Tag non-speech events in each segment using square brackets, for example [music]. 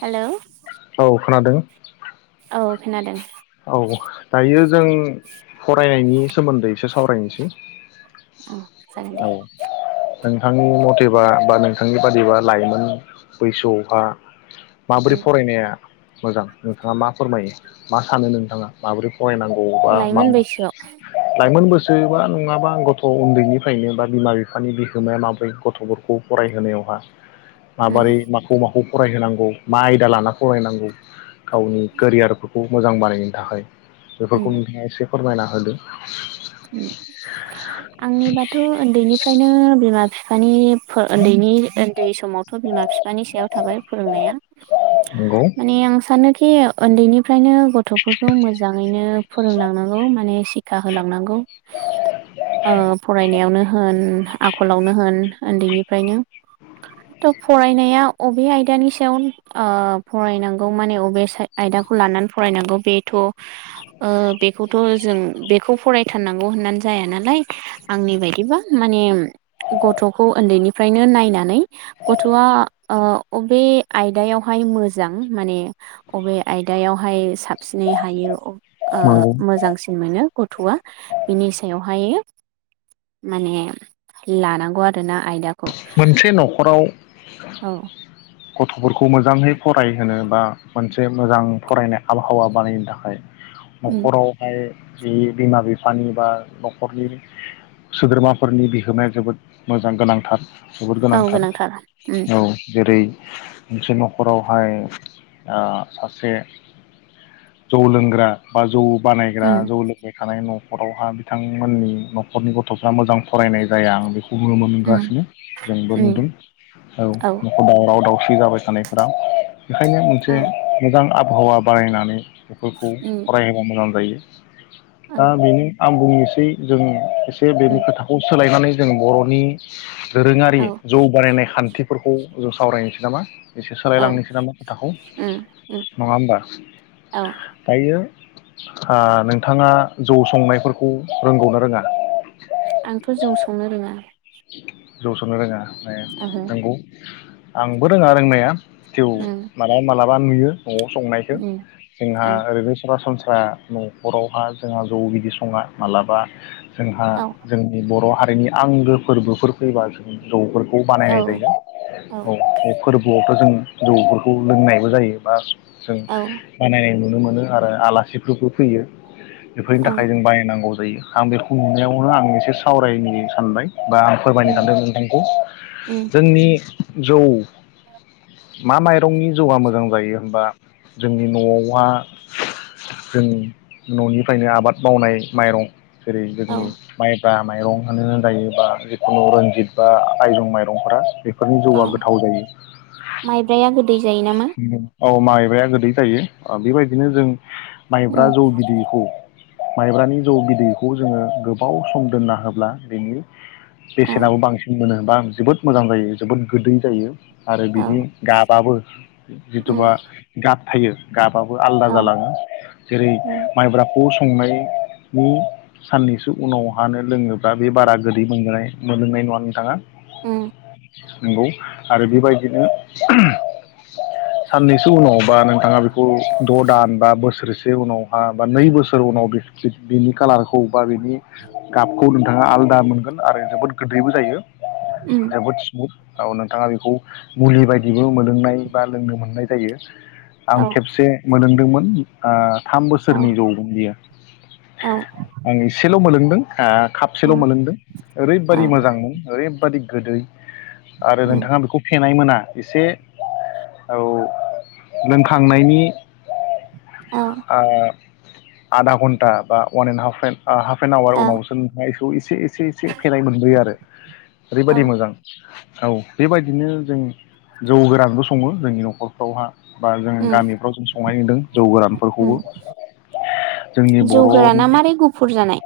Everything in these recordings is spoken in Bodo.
हेलौ औ खोनादों। औ खोनादों। औ दायो जों फरायनायनि सोमोन्दै एसे सावरायनोसै। औ जागोन दे औ। नोंथांनि मथेबा बा नोंथांनि बादिबा लाइमोन बैसोयावहा माबोरै उम फरायनाया मोजां नोंथाङा मा फोरमायो मा सानो नोंथाङा माबोरै फरायनांगौ बा मा लाइमोन मा बैसोआव लाइमोन बैसो बा नङाबा गथ' उन्दैनिफ्रायनो बा बिमा बिफानि बिहोमाया माब्रै गथ'फोरखौ फरायहोनायावहा माबारै माखौ माखौ फरायहोनांगौ मा आयदा लाना फरायनांगौ गावनि केरियारफोरखौ मोजां बानायनो थाखाय उम बेफोरखौ नोंथाङा एसे फोरमायना होदो। आंनिबाथ' उन्दैनि फ्रायनो बिमा बिफानि उन्दैनि उ न्दै समावथ' बिमा बिफानि सायाव थाबाय फोरोंनाया। नंगौ माने आं सानो खि उन्दैनि फ्रायनो गथ'फोरखौ मोजाङैनो फोरोंलांनांगौ माने सिखा होलांनां गौ ओ फरायनायावनो होन आखलावनो होन उन्दैनिफ्रायनो दा फरायनाय आ अबे आयदानि सायाव ओ फरायनांगौ माने अबे आयदाखौ लानानै फरायनांगौ ओ बेथ बेखौथ जों बेखौ फराय थारनांगौ होननानै जाया नालाय आंनि बायदिबा माने गथ'खौ उन्दैनिफ्रायनो नायनानै गथ'आ अबे आयदायावहाय मोजां माने अबे आयदायावहाय साबसिनै हायो नंगौ मोजांसिन मोनो। गथ'आ। बिनि सायावहाय माने लानांगौ आरोना आयदाखौ। मोनसे नख'राव औ। गथ'फोरखौ मोजाङै फरायहोनो बा मोनसे मोजां फरायनाय आबहावा बानायनो थाखाय उम न'खरावहाय जि बिमा बिफानि बा न'खरनि सोद्रोमाफोरनि बिहोमाया जोबोद मोजां गोनांथार जोबोद औ गोनांथार उम औ जेरै मोनसे न'खरावहाय सासे जौ लोंग्रा बा जौ बानायग्रा उम जौ लोंबायखानाय न न'खरावहा बिथांमोननि नखरनि गथ'फोरा मोजां फरायनाय जाया गुमुर उम मोनगासिनो जोंबो उम नुदों औ न'खर दावराव दावसि जाबाय थानायफोरा बेखायनो मोनसे औ मोजां आबहावा बानायनानै बेफोरखौ उम फरायहोबा मोजां जायो। औ [inaudible] दा बेनो आं बुंनि। सै जों बेनि उम खोथाखौ सोलायनानै जों बर'नि दोरोङारि औ जौ बानायनाय खान्थिफोरखौ ज सावरायनोसै नामा। एसे औ सोलायलांनोसै ना खोथाखौ उम उम नङा होमबा औ दायो। ओ नोंथाङा जौ संनायफोरखौ रोंगौनो रोङा। आंथ जौ संनो रोङा। [unintelligible] जौ संनो रोङा। ए ओहो नोंगौ। आंबो रोङा रोंनाया। थिव उम मालाब मालाबा बा नुयो न'आव संनायखौ उम जोंहा ओं ओरैनो सरासनस्रा ब्रा न'खरावहा जोंहा जौ बिदि सङा माब्लाबा जोंहा औ जोंनि बर' हारि नि आंगो फोरबोफोर फैबा जों जौफोरख खौ औ बानायनाय जायो औ बे फोरबोआव जों जौफोरखौ लोंनायबो जायो बा जों औ औ बानायनाय नु नुनो मोनो आरो आलासिफोरबो फैयो बेफोरनि थाखाय जों बायनांगौ। जायो आं बेखौ नुनायावनो आं एसे सावरायनो सानबाय बा आं फोरमायनो उम सानदों नोंथांखौ उम जोंनि जौ मा माइ दंनि जौआ मोजां जायो होनबा जोंनि न'आवहा जोंनि न'निफ्रायनो आबाद मावनाय माइरं जेरै औ जोंनि माइ बा माइरं होनानो जायो। बा जिखुनु रन्जित बा आइरं माइरंफोरा बेफोरनि औ जौआ गोथाव जायो माइब्राया गोदै जायो नामा? औ माइब्राया गोदै जायो बेबायदिनो जों माइब्रा उम जौ बिदैखौ माइब्रानि जौ बिदैखौ जोङो गोबाव सम दोनना होब्ला बेनि औ बेसेनाबो बांसिन मोनो। बा जोबोद मोजां जायो जोबोद गोदै जायो। आरो बिदि औ गाबाबो उम जिथुबा गाब थायो गाब आलदा औ जालाङो जेरै उम माइब्रा पस्ट संनायनि साननिसो उनावहानो लोङोब्ला बे बारा गोदै मोनजानाय मोनलोंनाय नङा नोंथाङा। ओम नंगौ आरो बेबायदिनो साननैसो उनाव बा नोंथाङा बेखौ द दान बा बोसोरसे उनावहा बा नै बोसोर उनाव बिनि कालारखौ बा बिनि गाबखौ नोंथाङा आलादा मोन आरो जोबोद गोदैबो जायो। [unintelligible] उम औ नोंथाङा बेखौ मुलि बायदिबो मोनोलोंनाय बा लोंनो मोननाय जायो। आं औ खेबसे मोदों ओम थाम औ बोसोरनि जौमोन बियो औ आं एसेल मोनलोंदों खपसेल उम मोनलोंदों औ ओरैबादि मोजांमोन ओरैबादि गोदै आरो उम नोंथाङा बेखौ मोना एसे औ लोंखांनायनि औ आ आधा घन्टा बा one and half and a half N आवार औ उनावसो नायफ [unintelligible] एसे एसे फेनाय मोनबोयो आरो औ ओरैबायदि मोजां औ बेबायदिनो जों जौ गोरानबो सङो जोंनि नखरफ्रावहा। बा जों उम गामिफ्राव जों संनायनुदों जौ गोरानफोरखौबो उम जोंनि जौ गोराना बर'नि मारै गुफुर जानाय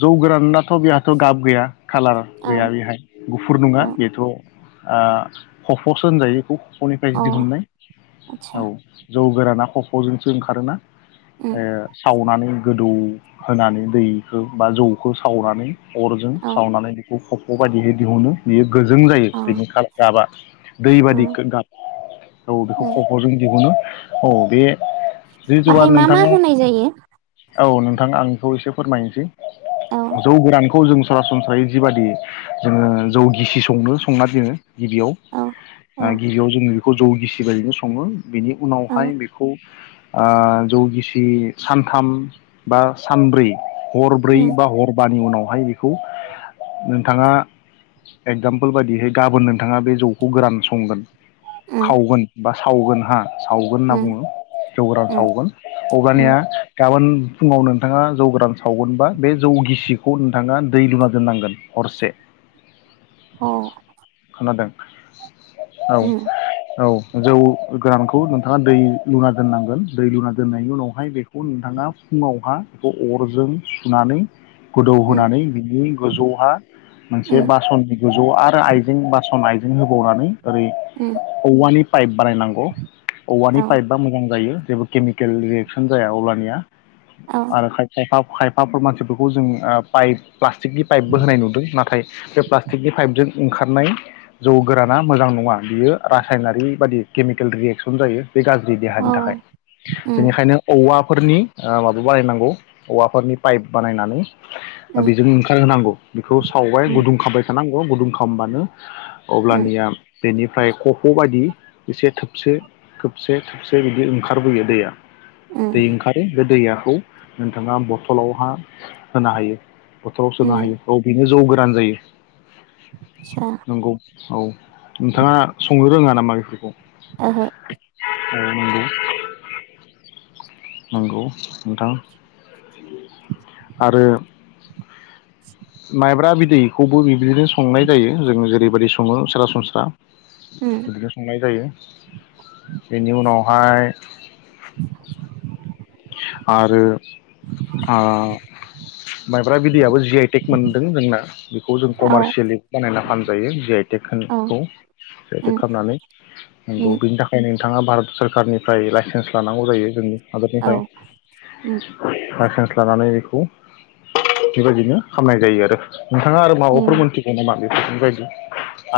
जौ गोराननाथ' बेहाथ' गाब गैया खाालार औ गैया बेहाय गुफुर नङा औ बेथ' आ खफ'सो होनजायो इखौ खफ'निफ्राय अ दिहुननाय आतसा औ जौ गोराना खफ'जोंसो ओंखारोना उम ओ सावनानै गोदौ होनानै दैखो जौखौ सावनानै अरजों औ सावनानै बेखौ खफ' बायदिहै दिहुनो बियो गोजों जायो अ बिनि गाबा दैबादि उम गाब औ बेखौ उम खफ'जों दिहुनो। औ बे जि जौआ बाहाय मा मा नोंथाङा होनाय जायो? औ नोंथां आं बेखौ एसे फोरमायनोसै- औ जौ गोरानखौ जों सरासनस्रायै जिबायादि जोङो जौ गिसि संनो संना दिनो गिबियाव औ आ औ गिबियाव जोङो बेखौ जौ गिसि बायदिनो सङो बेनि औ उनावहाय बेखौ आ जौ गिसि सानथाम बा सानब्रै हरब्रै उम बा हरबानि उनाव [unintelligible] नोंथाङा एगजामपोल बायदिहै गाबोन नोंथांङा बे जौखौ गोरान संगोन। उम खावगोन बा सावगोन हा सावगोन होनना उम बुंङो जौ गोरान उम सावगोन अब्लानिया उम गाबोन फुंङाव नोंथांङा जौ गोरान सावगोनबा बे जौ गिसिखौ नोंथांङा दै लुना दोननांगोन हरसे। अ खोनादों औ औ जौ गोरानखौ नोंथांङा दै लुना दोननांगोन दै लुना दोननायनि उनावहाय बेखौ नोंथांङा फुंङावहा बेखौ अर जों सुनानै गोदौ उम होनानै बिनि गोजौहा मोनसे उम बासन गोजौ आरो आइजें बासन आइजें होबावनानै ओरै उम औवानि पाइप बानायनांगौ औवानि औ पाइपा मोजां जायो जेबो केमिकेल रियेकसन जाया अल्बानिया। औ आरो खाय फा खायफाफोर मानसिफोरखौ जों ओ पाइप प्लास्टिकनि पाइपबो होनाय नुदों नाथाय बे प्लास्टिकनि पाइपजों ओंखारनाय जौ गोराना मोजां नङा बियो रासायनारि बादि केमिकेल रियेकसन जायो। बे गाज्रि देहानि औ थाखाय उम बेनिखायनो औवा फोरनि ओ माबा बानायनांगौ औवाफोरनि पाइप बानायनानै उम बेजों ओंखारहोनांगौ बेखौ सावबाय उम गुदुं खौ गुदुं खामबानो उम अब्लानिया बेनिफ्राय खफ' बायदि एसे थोबसे थोबसे थोबसे बिदि ओंखारबोयो दैया। उम दै ओंखारो बे दैया [unintelligible] नोंथांङा बथलावहा होनो हायो। बथलाव सोनो उम हायो औ बेनो जौ गो रान जायो सा नंगौ औ नोंथांङा संनो रोंङा नामा बेफोरखौ? ओहो औ नंगौ नंगौ नोंथां। आरो माइब्रा बिद बेखौबो बिबायदिनो संनाय जायो जोंङो जेरैबायदि सङो सरासनस्रा। उम बिदिनो संनाय जायो। बेनि उनावहाय [inaudible] आरो आ माइब्रा बिदैयाबो जि आइ टेक मोनदों जोंना खौ जों औ कमारसियेलि बानायना फान जायो जि आइटेक होन औ खौ जि आइटेक उम खालामनानै नंगौ उम बेनि थाखायनो नोंथाङा भारत सरखारनिफ्राय लाइसेन्स लानांगौ जायो जोंनि औ हादरनिफ्राय उम लाइसेन्स लानानै बेखौ बेबायदिनो खामनाय जायो आरो नोंथाङा आरो माबाफोर उम मोनथिगौ नामा बे [unintelligible]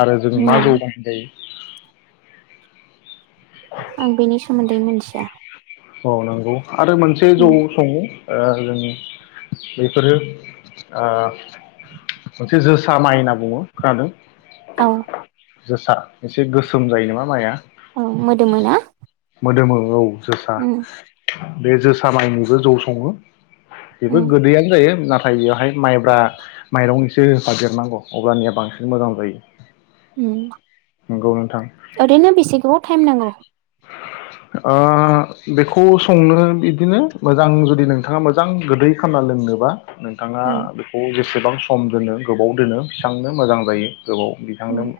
आरो जों मा ना जौगानाय जायो? आं बेनि सोमोन्दै मिथिया औ नंगौ आरो मोनसे जौ उम संङो ओ जों बेफोरो ओ मोनसे जोसा माइ होनना बुङो खोनादों औ जोसा एसे गोसोम जायो नामा माइया औ मोदोमो ना मोदोमो औ जोसा उम बे जोसा माइनिबो जौ सङो। बेबो उम गोदैयनो जायो नाथाय नाथाय बेयावहाय माइब्रा माइरंनिसो होफादेरनांगौ अब्लानिया बांसिन मोजां जायो। नंगौ नोंथां ओरैनो बेसे गोबाव टाइम नांगौ? बेखौ संनो बिदिनो मोजां जुदि नोंथाङा मोजां गोदै खानना लोंनोबा नोंथाङा उम बेखौ एसेबां सम दोनो गोबाव दोनो बेसेबांनो मोजां जायो। गोबाव बिथांनो उम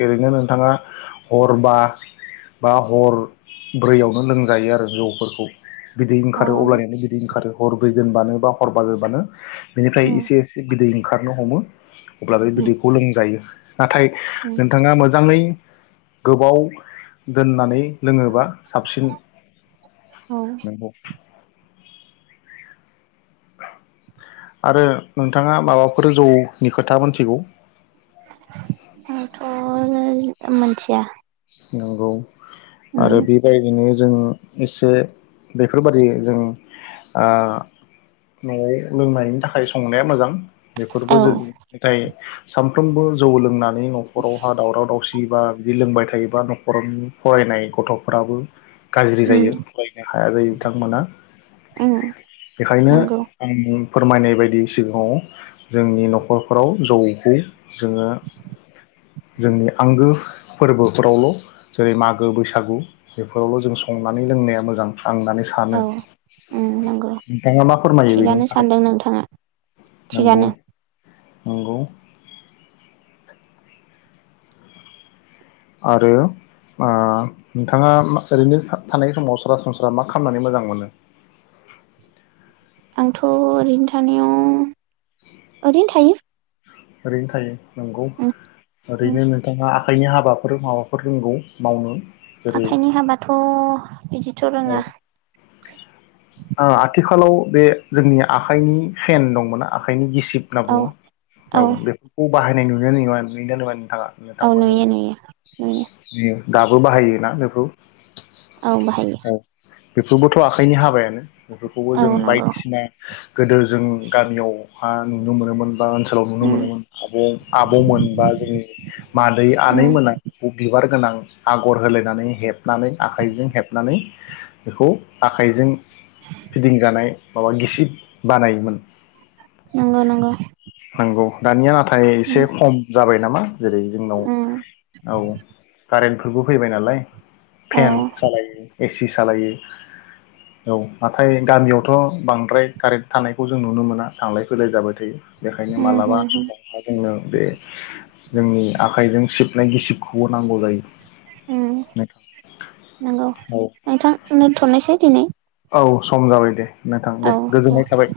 बेबादिनो नोंथाङा हर बा-बा हर ब्रैयावनो लोंजायो आरो जौफोरखौ। बिदै अ ओंखारो अब्लानिनो बिदै ओंखारो हरब्रै दोनबानो बा हर बाजबा दोनबानो बेनिफ्राय उम एसे एसे बिदै ओंखारनो हमो। उ [inaudible] अब्ला बे उम बिदैखौ लोंजायो नाथाय उम थांङा मोजांङै गोबाव दोननानै लोंङोबा साबसिन औ नंगौ। आरो नोंथाङा माबाफोर जौ नि खोथा मोनथिगौ? आं थ नैज मोनथिया नंगौ उम आरो बेबायदिनो जों एसे बेफोरबादि जों आ नआव लोंनायनि थाखाय संनाया मोजां बेफोरबो औ जों नाथाइ सामफ्रोमबो जौ लोंना नि नखरावहा दावराव दावसि बा बिदि लोंबाय थाय बा नखरावनि फरायनाय गथ'फोराबो गारज्रि उम जायो फरायनो हाया जायो बिथांमोना उम बेखायनो नंगौ आंङो फोरमायनाय बायदि सिगांङाव जोंनि नखरफोराव जौखौ जोंङो जोंनि आंगो फोरबो फोरावल जेरै मागो बैसागु बेफोरावल जों संनानै लोंनाया मोजां। आं होनानै सानो औ उम नंगौ नोंथाङा मा फोरमायो बेनि थिगानो थाखाय सानदों नोंथाङा नंगौ थिगानो नंगौ आरो ओ नोंथाङा मा ओरैनो सा थानाय समाव सरासनस्रा मा खालामनानै मोजां मोनो? आंथ ओरैनो थानायाव ओरैनो थायो। ओरैनो थायो नंगौ उम उम ओरैनो नोंथाङा खायनि हाबाफोर माबाफोर रोंगौ मावनो जेरै आखाइनि हाबाथ बिदिथ रोंङा। ओ आथिखालाव बे जोंनि आखाइनि फेन दंमोन आखाइनि गिस सिप होनना औ बुङो औ बेफोरखौ बाहायनाय नुयोया नुवा नुयो ना नुवा थांङा औ नोंथांमोननि नुयो नुयो नुयो ओनसोलाव नुयो दाबो बाहायोना बेखौ औ बाहायो औ बेफोरबोथ आखाइनि हाबायानो बेफोरखौबो औ जों नंगौ बायदिसिना गोदो जों गामियाव हा नुनो मोनोमोन बा ओनसोलाव नुनो उम मोनोमोन आब आबमोन बा जोंनि मादै उम आनै मोना बेखौ बिबार गोनां आगर होलायनानै हेब नानै आखाइजों हेब बेखौ आखाइजों फिदिंजानाय माबा गिसिब बानायोमोन नंगौ नंगौ नंगौ दानिया नाथाय एसे उम खम जाबाय नामा जेरै जोंनाव उम औ कारेन्ट खुरबो फैबाय नालाय। औ फेन सालायो। एसि सालायो औ नाथाय गामियावथ बांद्राय कारेन्ट थानायखौ जों नुनो मोना थांलाय फैलाय जाबाय थायो। बेखायनो उम मालाबा उम उम समावहाय जोंनो बे जोंनि आखाइजों सिब गिसिबखौ नांगौ जायो उम नोंथां नंगौ। औ नोंथां दोनथनोसै दिनै। औ सम जाबाय दे नोंथां दे गोजोननाय थाबाय।